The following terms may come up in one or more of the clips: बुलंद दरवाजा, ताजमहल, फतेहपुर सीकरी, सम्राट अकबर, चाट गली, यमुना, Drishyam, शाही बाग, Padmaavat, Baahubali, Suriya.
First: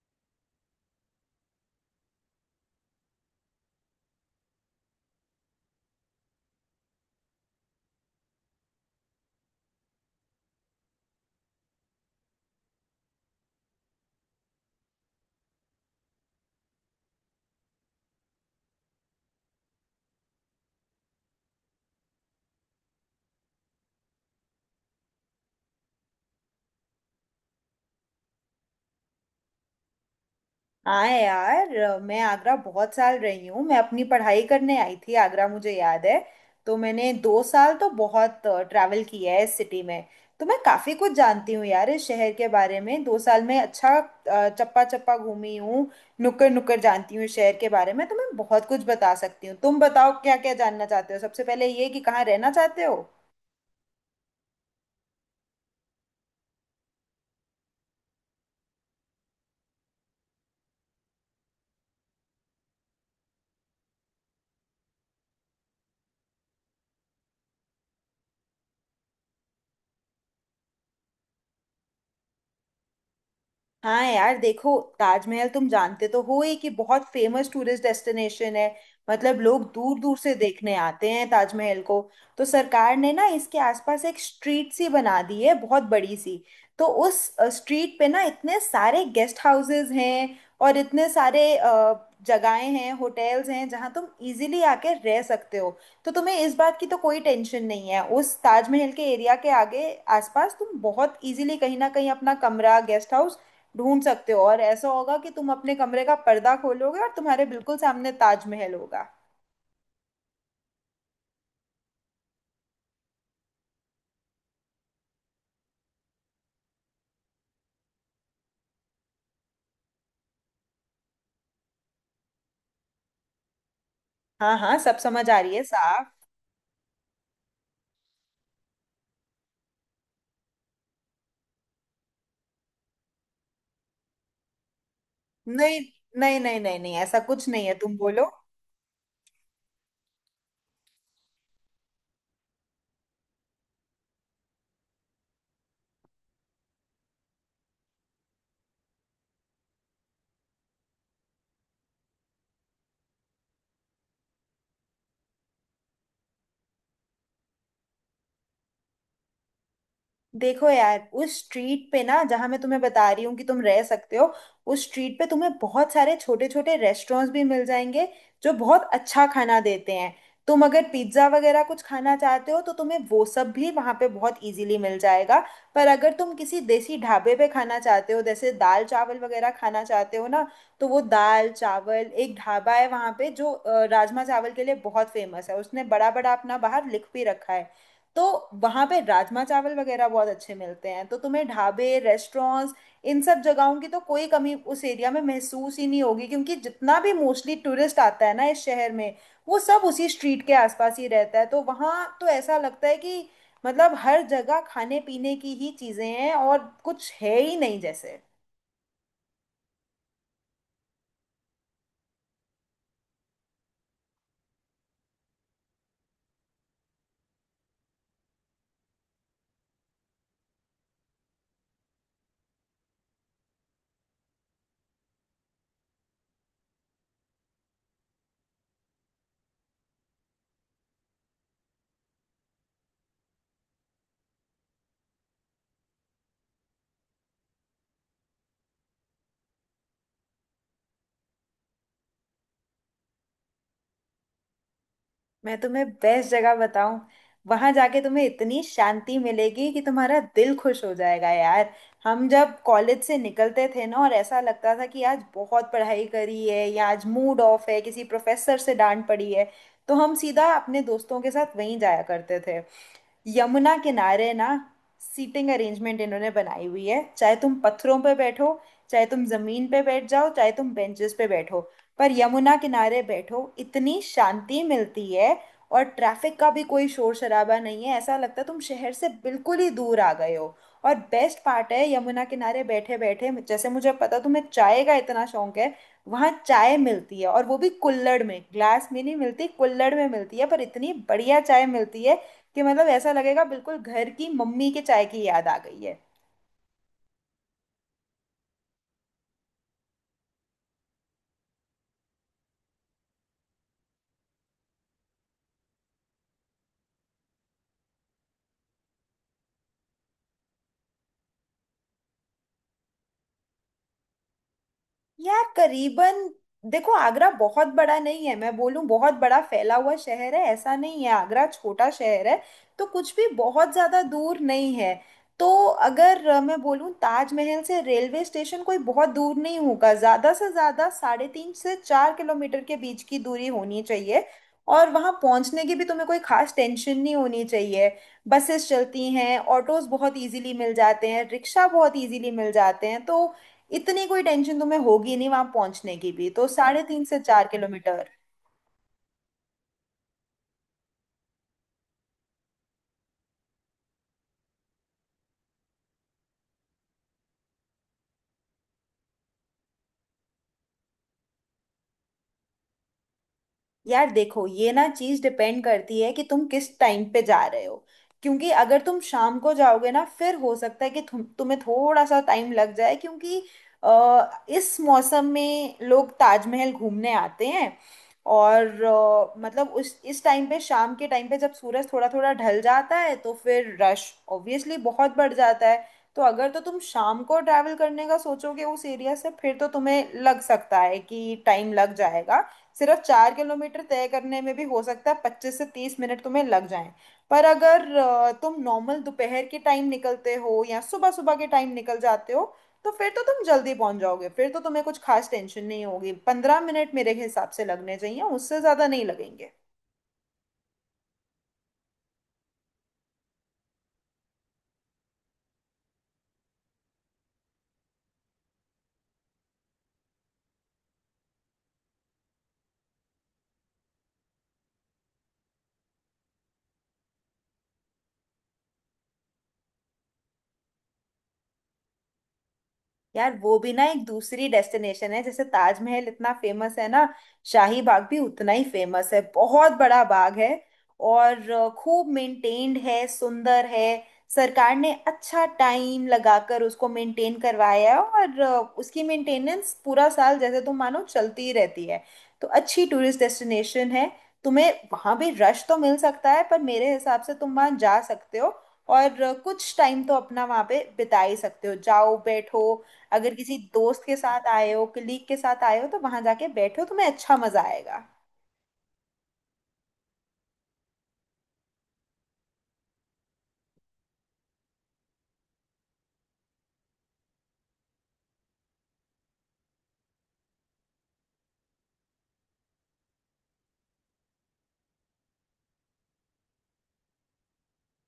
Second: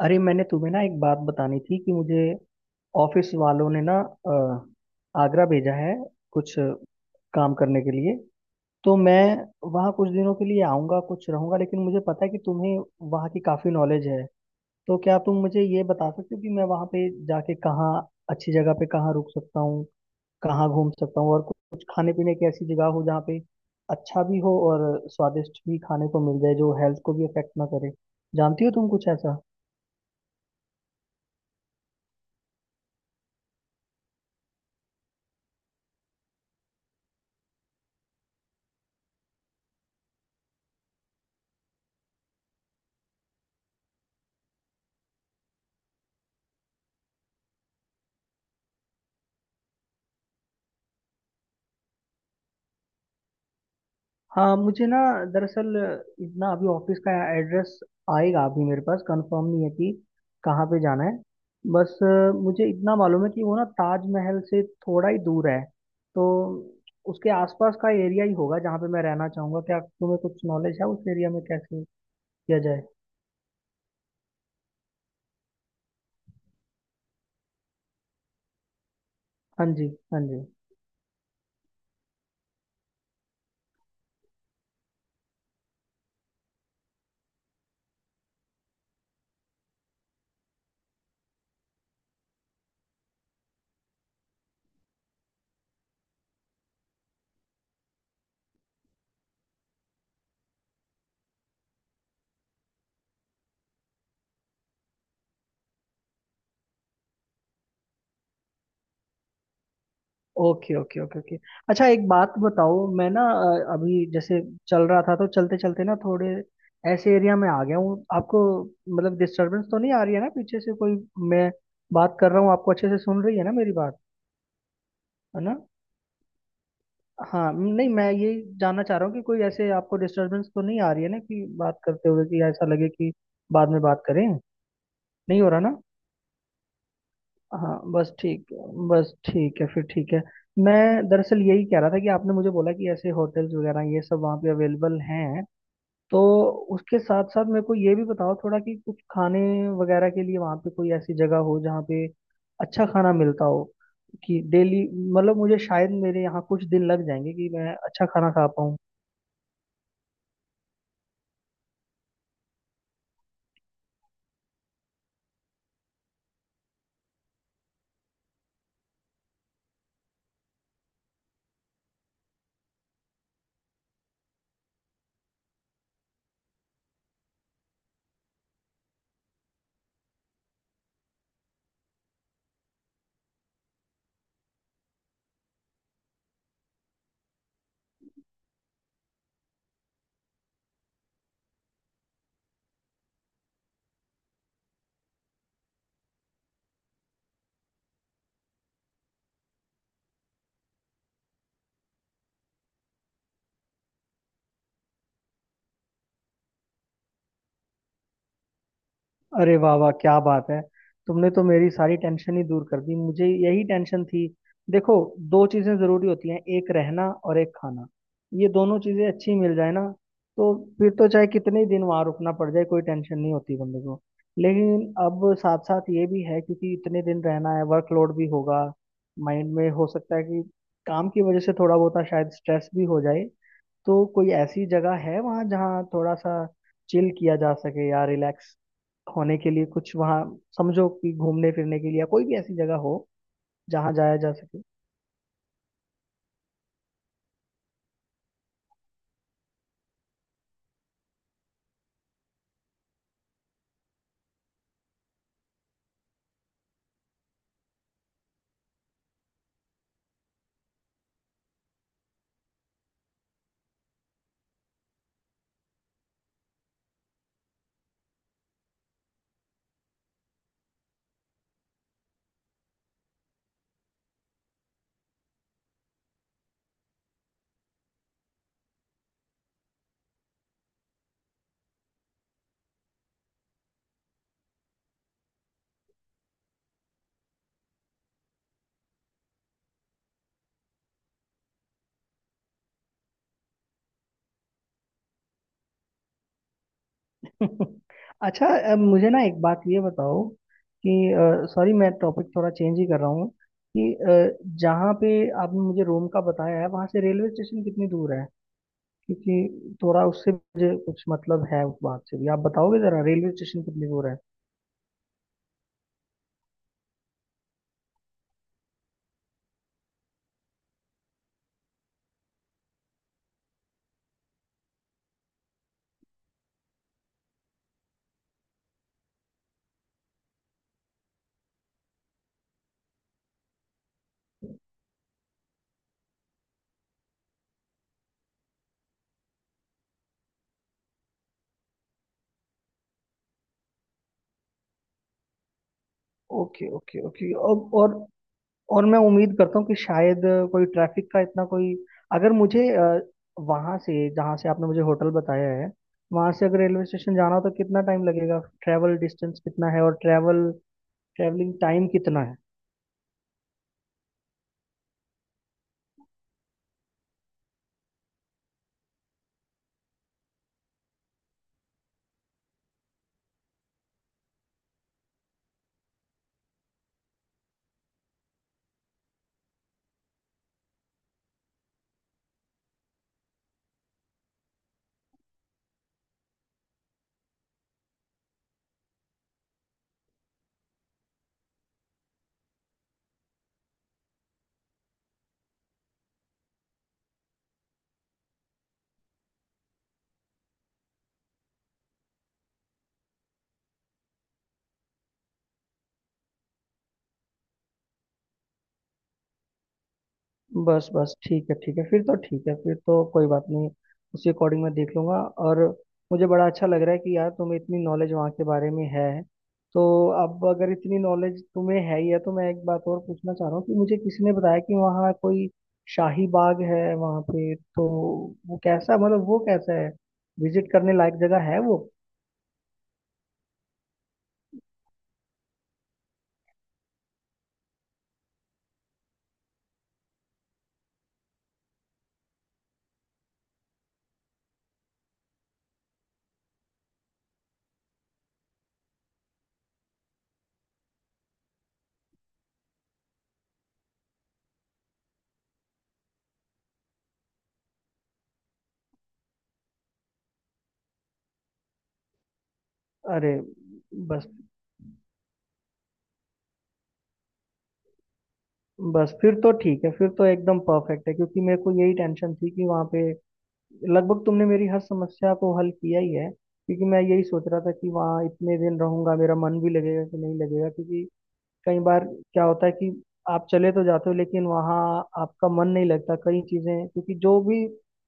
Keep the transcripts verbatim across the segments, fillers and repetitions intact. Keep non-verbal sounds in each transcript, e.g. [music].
अरे, मैंने तुम्हें ना एक बात बतानी थी कि मुझे ऑफिस वालों ने ना अ, आगरा भेजा है कुछ काम करने के लिए। तो मैं वहाँ कुछ दिनों के लिए आऊँगा, कुछ रहूँगा, लेकिन मुझे पता है कि तुम्हें वहाँ की काफ़ी नॉलेज है। तो क्या तुम मुझे ये बता सकते हो कि मैं वहाँ पे जाके कहाँ अच्छी जगह पे कहाँ रुक सकता हूँ, कहाँ घूम सकता हूँ, और कुछ खाने पीने की ऐसी जगह हो जहाँ पे अच्छा भी हो और स्वादिष्ट भी खाने को मिल जाए जो हेल्थ को भी अफेक्ट ना करे। जानती हो तुम कुछ ऐसा? हाँ यार अ, मैं आगरा बहुत साल रही हूँ। मैं अपनी पढ़ाई करने आई थी आगरा मुझे याद है। तो मैंने दो साल तो बहुत ट्रैवल किया है इस सिटी में। तो मैं काफ़ी कुछ जानती हूँ यार इस शहर के बारे में। दो साल में अच्छा अ, चप्पा चप्पा घूमी हूँ। नुक्कड़ नुक्कड़ जानती हूँ इस शहर के बारे में। तो मैं बहुत कुछ बता सकती हूँ। तुम बताओ क्या क्या जानना चाहते हो? सबसे पहले ये कि कहाँ रहना चाहते हो? हाँ, मुझे ना दरअसल इतना अभी ऑफिस का एड्रेस आएगा, अभी मेरे पास कंफर्म नहीं है कि कहाँ पे जाना है। बस अ, मुझे इतना मालूम है कि वो ना ताजमहल से थोड़ा ही दूर है। तो उसके आसपास का एरिया ही होगा जहाँ पे मैं रहना चाहूँगा। क्या तुम्हें कुछ नॉलेज है उस एरिया में कैसे किया जाए? हाँ यार देखो, ताजमहल तुम जानते तो हो ये कि बहुत फेमस टूरिस्ट डेस्टिनेशन है। मतलब लोग हाँ जी। दूर दूर हाँ से जी। देखने आते हैं ताजमहल को। तो सरकार ने ना इसके आसपास एक स्ट्रीट सी बना दी है, बहुत बड़ी सी। तो उस स्ट्रीट पे ना इतने सारे गेस्ट हाउसेस हैं और इतने सारे अ, जगहें हैं, होटल्स हैं जहाँ तुम इजीली आके रह सकते हो। तो तुम्हें इस बात की तो कोई टेंशन नहीं है। उस ताजमहल के एरिया के आगे आसपास तुम बहुत इजीली कहीं ना कहीं अपना कमरा, गेस्ट हाउस ढूंढ सकते हो। और ऐसा होगा कि तुम अपने कमरे का पर्दा खोलोगे और तुम्हारे बिल्कुल सामने ताजमहल होगा। Okay okay okay okay. अच्छा, एक बात बताओ, मैं ना अ, अभी जैसे चल रहा था तो चलते चलते ना थोड़े ऐसे एरिया में आ गया हूँ आपको, मतलब डिस्टरबेंस तो नहीं आ रही है ना पीछे से कोई? मैं बात कर रहा हूँ, आपको अच्छे से सुन रही है ना मेरी बात? हाँ हाँ, सब समझ आ है रही ना? है साफ। हाँ, नहीं मैं ये जानना चाह रहा हूँ कि कोई ऐसे आपको डिस्टरबेंस तो नहीं आ रही है ना कि बात करते हुए कि ऐसा लगे कि बाद में बात करें, नहीं हो रहा ना? नहीं नहीं नहीं नहीं नहीं, ऐसा कुछ नहीं है, हाँ, तुम बस बोलो। ठीक बस ठीक है फिर, ठीक है। मैं दरअसल यही कह रहा था कि आपने मुझे बोला कि ऐसे होटल्स वगैरह ये सब वहाँ पे अवेलेबल हैं, तो उसके साथ साथ मेरे को ये भी बताओ थोड़ा कि कुछ खाने वगैरह के लिए वहाँ पे कोई ऐसी जगह हो जहाँ पे अच्छा खाना मिलता हो कि डेली, मतलब मुझे शायद मेरे यहाँ कुछ दिन लग जाएंगे कि मैं अच्छा खाना खा पाऊँ। देखो यार उस स्ट्रीट पे ना, जहां मैं तुम्हें बता रही हूँ कि तुम रह सकते हो, उस स्ट्रीट पे तुम्हें बहुत सारे छोटे छोटे रेस्टोरेंट्स भी मिल जाएंगे जो बहुत अच्छा खाना देते हैं। तुम अगर पिज्ज़ा वगैरह कुछ खाना चाहते हो तो तुम्हें वो सब भी वहाँ पे बहुत इजीली मिल जाएगा। पर अगर तुम किसी देसी ढाबे पे खाना चाहते हो, जैसे दाल चावल वगैरह खाना चाहते हो ना, तो वो दाल चावल एक ढाबा है वहाँ पे जो अ, राजमा चावल के लिए बहुत फेमस है। उसने बड़ा बड़ा अपना बाहर लिख भी रखा है। तो वहां पे राजमा चावल वगैरह बहुत अच्छे मिलते हैं। तो तुम्हें ढाबे, रेस्टोरेंट्स, इन सब जगहों की तो कोई कमी उस एरिया में महसूस ही नहीं होगी। क्योंकि जितना भी मोस्टली टूरिस्ट आता है ना इस शहर में, वो सब उसी स्ट्रीट के आसपास ही रहता है। तो वहाँ तो ऐसा लगता है कि मतलब हर जगह खाने पीने की ही चीजें हैं, और कुछ है ही नहीं जैसे। अरे वाह वाह, क्या बात है! तुमने तो मेरी सारी टेंशन ही दूर कर दी, मुझे यही टेंशन थी। देखो, दो चीजें जरूरी होती हैं, एक रहना और एक खाना। ये दोनों चीजें अच्छी मिल जाए ना, तो फिर तो चाहे कितने ही दिन वहां रुकना पड़ जाए, कोई टेंशन नहीं होती बंदे को। लेकिन अब साथ साथ ये भी है, क्योंकि इतने दिन रहना है, वर्कलोड भी होगा माइंड में, हो सकता है कि काम की वजह से थोड़ा बहुत शायद स्ट्रेस भी हो जाए। तो कोई ऐसी जगह है वहाँ जहाँ थोड़ा सा चिल किया जा सके या रिलैक्स होने के लिए कुछ वहाँ, समझो कि घूमने फिरने के लिए, या कोई भी ऐसी जगह हो जहाँ जाया जा सके? मैं तुम्हें बेस्ट जगह बताऊं। वहां जाके तुम्हें इतनी शांति मिलेगी कि तुम्हारा दिल खुश हो जाएगा यार। हम जब कॉलेज से निकलते थे ना, और ऐसा लगता था कि आज बहुत पढ़ाई करी है या आज मूड ऑफ है, किसी प्रोफेसर से डांट पड़ी है, तो हम सीधा अपने दोस्तों के साथ वहीं जाया करते थे, यमुना किनारे ना। सीटिंग अरेंजमेंट इन्होंने बनाई हुई है, चाहे तुम पत्थरों पे बैठो, चाहे तुम जमीन पे बैठ जाओ, चाहे तुम बेंचेस पे बैठो, पर यमुना किनारे बैठो, इतनी शांति मिलती है। और ट्रैफिक का भी कोई शोर शराबा नहीं है, ऐसा लगता है तुम शहर से बिल्कुल ही दूर आ गए हो। और बेस्ट पार्ट है, यमुना किनारे बैठे बैठे, जैसे मुझे पता तुम्हें चाय का इतना शौक है, वहाँ चाय मिलती है और वो भी कुल्हड़ में। ग्लास में नहीं मिलती, कुल्हड़ में मिलती है, पर इतनी बढ़िया चाय मिलती है कि मतलब ऐसा लगेगा बिल्कुल घर की मम्मी के चाय की याद आ गई है। [laughs] अच्छा, अ, मुझे ना एक बात ये बताओ कि, सॉरी मैं टॉपिक थोड़ा चेंज ही कर रहा हूँ कि अ, जहाँ पे आपने मुझे रोम का बताया है वहाँ से रेलवे स्टेशन कितनी दूर है? क्योंकि थोड़ा उससे मुझे कुछ मतलब है उस बात से भी, आप बताओगे जरा रेलवे स्टेशन कितनी दूर है? यार करीबन, देखो आगरा बहुत बड़ा नहीं है। मैं बोलूं बहुत बड़ा फैला हुआ शहर है ऐसा नहीं है, आगरा छोटा शहर है। तो कुछ भी बहुत ज्यादा दूर नहीं है। तो अगर अ, मैं बोलूं, ताजमहल से रेलवे स्टेशन कोई बहुत दूर नहीं होगा, ज्यादा से ज्यादा साढ़े तीन से चार किलोमीटर के बीच की दूरी होनी चाहिए। और वहां पहुंचने की भी तुम्हें कोई खास टेंशन नहीं होनी चाहिए। बसेस चलती हैं, ऑटोज बहुत इजीली मिल जाते हैं, रिक्शा बहुत इजीली मिल जाते हैं। तो इतनी कोई टेंशन तुम्हें होगी नहीं वहां पहुंचने की भी, तो ओके साढ़े ओके तीन से ओके, चार और, किलोमीटर और और मैं उम्मीद करता हूँ कि शायद अ, कोई ट्रैफिक का इतना कोई, अगर मुझे वहां से, जहाँ से आपने मुझे होटल बताया है वहां से, अगर रेलवे स्टेशन जाना हो तो कितना टाइम लगेगा? ट्रैवल डिस्टेंस कितना है और ट्रैवल ट्रैवलिंग टाइम कितना है? यार देखो, ये ना चीज डिपेंड करती है कि तुम किस टाइम पे जा रहे हो। क्योंकि अगर तुम शाम को जाओगे ना, फिर हो सकता है कि तुम तुम्हें थोड़ा सा टाइम लग जाए, क्योंकि अ, इस मौसम में लोग ताजमहल घूमने आते हैं। और अ, मतलब उस इस टाइम पे, शाम के टाइम पे, जब सूरज थोड़ा थोड़ा ढल जाता है तो फिर रश ऑब्वियसली बहुत बढ़ जाता है। तो अगर तो तुम शाम को ट्रैवल करने का सोचोगे उस एरिया से, फिर तो तुम्हें लग सकता है कि टाइम लग जाएगा। सिर्फ चार किलोमीटर तय करने में भी हो सकता है पच्चीस से तीस मिनट तुम्हें लग जाएं। पर अगर अ, तुम नॉर्मल दोपहर के टाइम निकलते हो या सुबह सुबह के टाइम निकल जाते हो, तो फिर तो तुम जल्दी पहुंच जाओगे। फिर तो तुम्हें कुछ खास टेंशन नहीं होगी, पंद्रह मिनट मेरे हिसाब से लगने चाहिए, उससे ज्यादा नहीं लगेंगे। बस बस ठीक है, ठीक है, फिर तो ठीक है, फिर तो कोई बात नहीं। उसी अकॉर्डिंग मैं देख लूंगा। और मुझे बड़ा अच्छा लग रहा है कि यार तुम्हें इतनी नॉलेज वहाँ के बारे में है। तो अब अगर इतनी नॉलेज तुम्हें है ही है तो मैं एक बात और पूछना चाह रहा हूँ कि मुझे किसी ने बताया कि वहाँ कोई शाही बाग है वहाँ पे, तो वो कैसा, मतलब वो कैसा है? विजिट करने लायक जगह है वो? यार वो भी ना एक दूसरी डेस्टिनेशन है। जैसे ताजमहल इतना फेमस है ना, शाही बाग भी उतना ही फेमस है। बहुत बड़ा बाग है और अ, खूब मेंटेन्ड है, सुंदर है। सरकार ने अच्छा टाइम लगाकर उसको मेंटेन करवाया है, और अ, उसकी मेंटेनेंस पूरा साल जैसे तुम मानो चलती ही रहती है। तो अच्छी टूरिस्ट डेस्टिनेशन है। तुम्हें वहां भी रश तो मिल सकता है, पर मेरे हिसाब से तुम वहां जा सकते हो। और अ, कुछ टाइम तो अपना वहां पे बिता ही सकते हो। जाओ बैठो, अगर अरे, किसी दोस्त के बस साथ आए हो, कलीग के साथ आए हो, तो वहां जाके बैठो, तुम्हें अच्छा मजा आएगा। बस फिर तो ठीक है, फिर तो एकदम परफेक्ट है, क्योंकि मेरे को यही टेंशन थी कि वहाँ पे, लगभग तुमने मेरी हर समस्या को हल किया ही है। क्योंकि मैं यही सोच रहा था कि वहाँ इतने दिन रहूंगा, मेरा मन भी लगेगा कि नहीं लगेगा, क्योंकि कई बार क्या होता है कि आप चले तो जाते हो लेकिन वहाँ आपका मन नहीं लगता, कई चीज़ें, क्योंकि जो भी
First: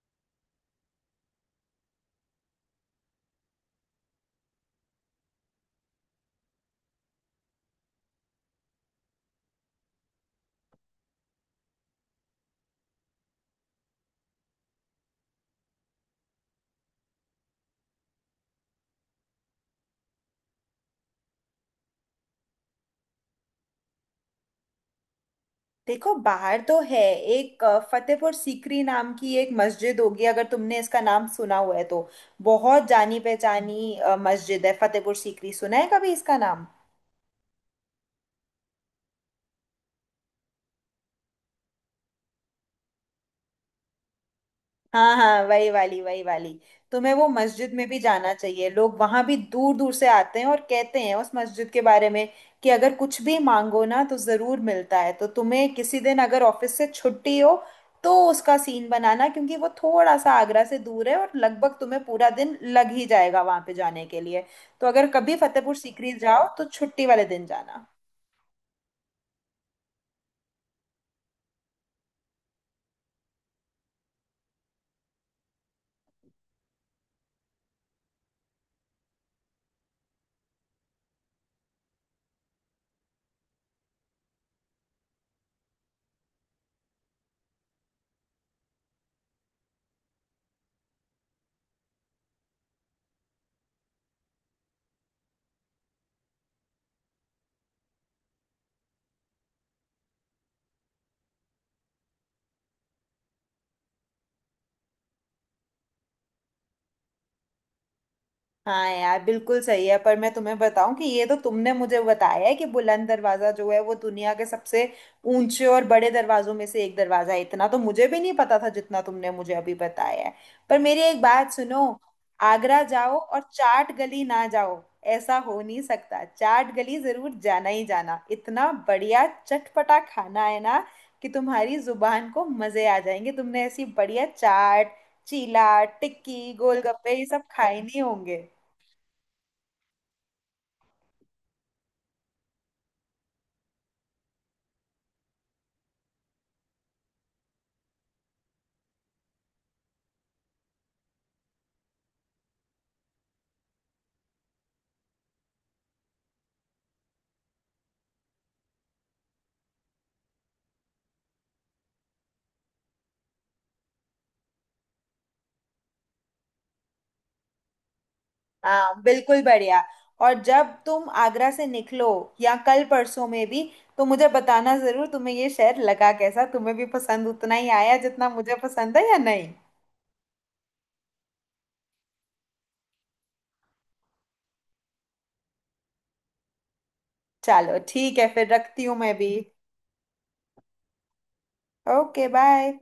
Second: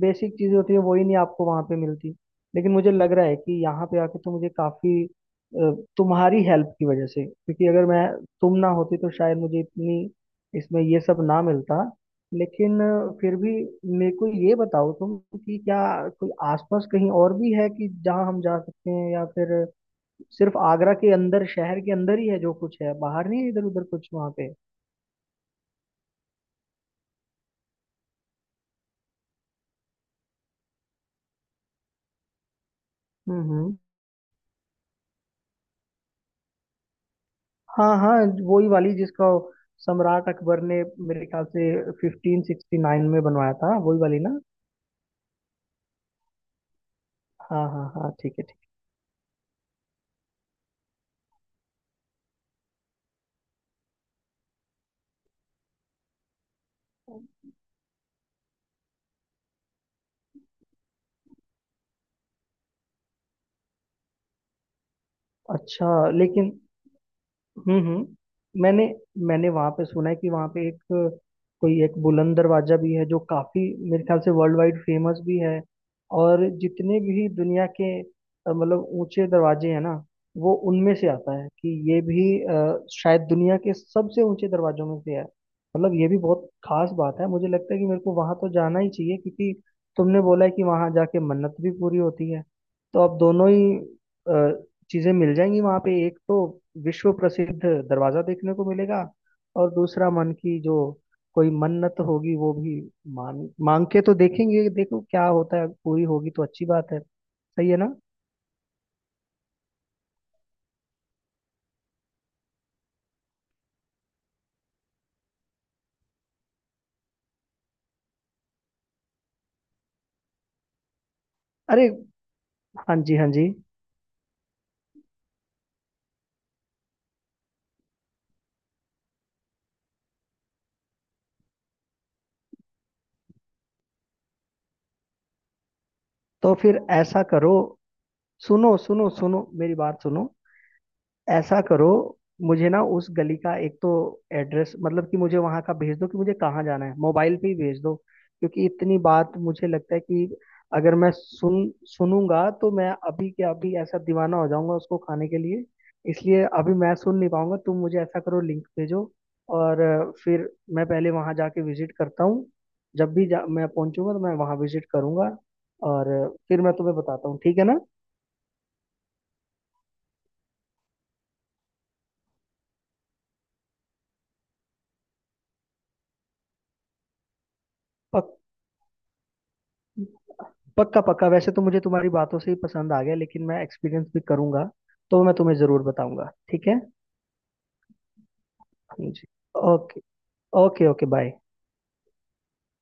बेसिक चीज़ें होती है वही नहीं आपको वहाँ पे मिलती। लेकिन मुझे लग रहा है कि यहाँ पे आके तो मुझे काफ़ी तुम्हारी हेल्प की वजह से, क्योंकि अगर मैं, तुम ना होती तो शायद मुझे इतनी, इसमें ये सब ना मिलता। लेकिन अ, फिर भी मेरे को ये बताओ तुम कि क्या कोई आसपास कहीं और भी है कि जहाँ हम जा सकते हैं, या फिर सिर्फ आगरा के अंदर, शहर के अंदर ही है जो कुछ है, बाहर नहीं है इधर उधर कुछ वहां पे? देखो बाहर तो है, एक अ, फतेहपुर सीकरी नाम की एक मस्जिद होगी। अगर तुमने इसका नाम सुना हुआ है तो, बहुत जानी हम्म हम्म। पहचानी अ, मस्जिद है फतेहपुर सीकरी। सुना है कभी इसका नाम? हाँ हाँ, वही वाली जिसका सम्राट अकबर ने मेरे ख्याल से फिफ्टीन सिक्सटी नाइन में बनवाया था, वही वाली ना? हाँ हाँ, वही वाली वही वाली। तुम्हें वो हाँ मस्जिद हाँ में भी हाँ, जाना ठीक है, ठीक चाहिए। लोग वहां भी दूर दूर से आते हैं और कहते हैं उस मस्जिद के बारे में कि अगर कुछ भी मांगो ना तो जरूर मिलता है। तो तुम्हें किसी दिन अगर ऑफिस से है। छुट्टी हो तो उसका सीन बनाना, क्योंकि वो थोड़ा सा आगरा से दूर है और लगभग तुम्हें पूरा दिन लग ही जाएगा वहां पे जाने के लिए। तो अगर कभी फतेहपुर अच्छा। सीकरी जाओ लेकिन तो छुट्टी वाले दिन हम्म जाना। हम्म, मैंने मैंने वहां पे सुना है कि वहां पे एक कोई एक बुलंद दरवाजा भी है, जो काफी, मेरे ख्याल से वर्ल्ड वाइड फेमस भी है। और जितने भी दुनिया के अ, मतलब ऊंचे दरवाजे हैं ना, वो उनमें से आता है कि ये भी अ, शायद दुनिया के सबसे ऊंचे दरवाजों में से है। मतलब ये भी बहुत खास बात है, मुझे लगता है कि मेरे को वहां तो जाना ही चाहिए, क्योंकि तुमने बोला है कि वहां जाके मन्नत भी पूरी होती है। तो अब दोनों ही चीजें मिल जाएंगी वहां पे, एक तो विश्व प्रसिद्ध दरवाजा देखने को मिलेगा, और दूसरा मन की जो कोई मन्नत होगी वो भी मान मांग के तो देखेंगे, देखो क्या होता है, पूरी होगी तो अच्छी बात है, सही है ना? हाँ यार बिल्कुल सही है। पर मैं तुम्हें बताऊं कि ये तो तुमने मुझे बताया है कि बुलंद दरवाजा जो है वो दुनिया के सबसे ऊंचे और बड़े दरवाजों में से एक दरवाजा है। इतना तो मुझे भी नहीं पता था जितना तुमने मुझे अभी बताया है। पर मेरी एक बात सुनो, अरे आगरा हाँ जी, जाओ हाँ और जी। चाट गली ना जाओ, ऐसा हो नहीं सकता। चाट गली जरूर जाना ही जाना। इतना बढ़िया चटपटा खाना है ना कि तुम्हारी जुबान को मजे आ जाएंगे। तुमने ऐसी बढ़िया चाट, चीला, तो टिक्की, फिर गोलगप्पे ऐसा ये सब करो, खाए नहीं होंगे। सुनो सुनो सुनो, मेरी बात सुनो। ऐसा करो, मुझे ना उस गली का एक तो एड्रेस, मतलब कि मुझे वहां का भेज दो कि मुझे कहाँ जाना है, मोबाइल पे ही भेज दो। क्योंकि इतनी बात मुझे लगता है कि अगर मैं सुन सुनूंगा तो मैं अभी के अभी ऐसा दीवाना हो जाऊंगा उसको खाने के लिए। इसलिए अभी मैं सुन नहीं पाऊंगा, तुम मुझे ऐसा करो, लिंक भेजो। और अ, फिर मैं पहले वहां जाके विजिट करता हूँ, जब भी जा, मैं पहुंचूंगा तो मैं वहां विजिट करूंगा। और अ, फिर मैं तुम्हें बताता हूँ, ठीक है ना? हाँ बिल्कुल बढ़िया। और जब तुम आगरा से निकलो, या कल परसों में भी, तो मुझे बताना जरूर तुम्हें ये शहर लगा कैसा, तुम्हें भी पसंद उतना ही आया जितना पक मुझे पसंद है या नहीं। पक्का पक्का, वैसे तो मुझे तुम्हारी बातों से ही पसंद आ गया, लेकिन मैं एक्सपीरियंस भी करूंगा, तो मैं तुम्हें जरूर बताऊंगा, ठीक है। चलो ठीक है, फिर रखती हूँ मैं जी। भी। Okay. Okay okay, bye. Okay bye.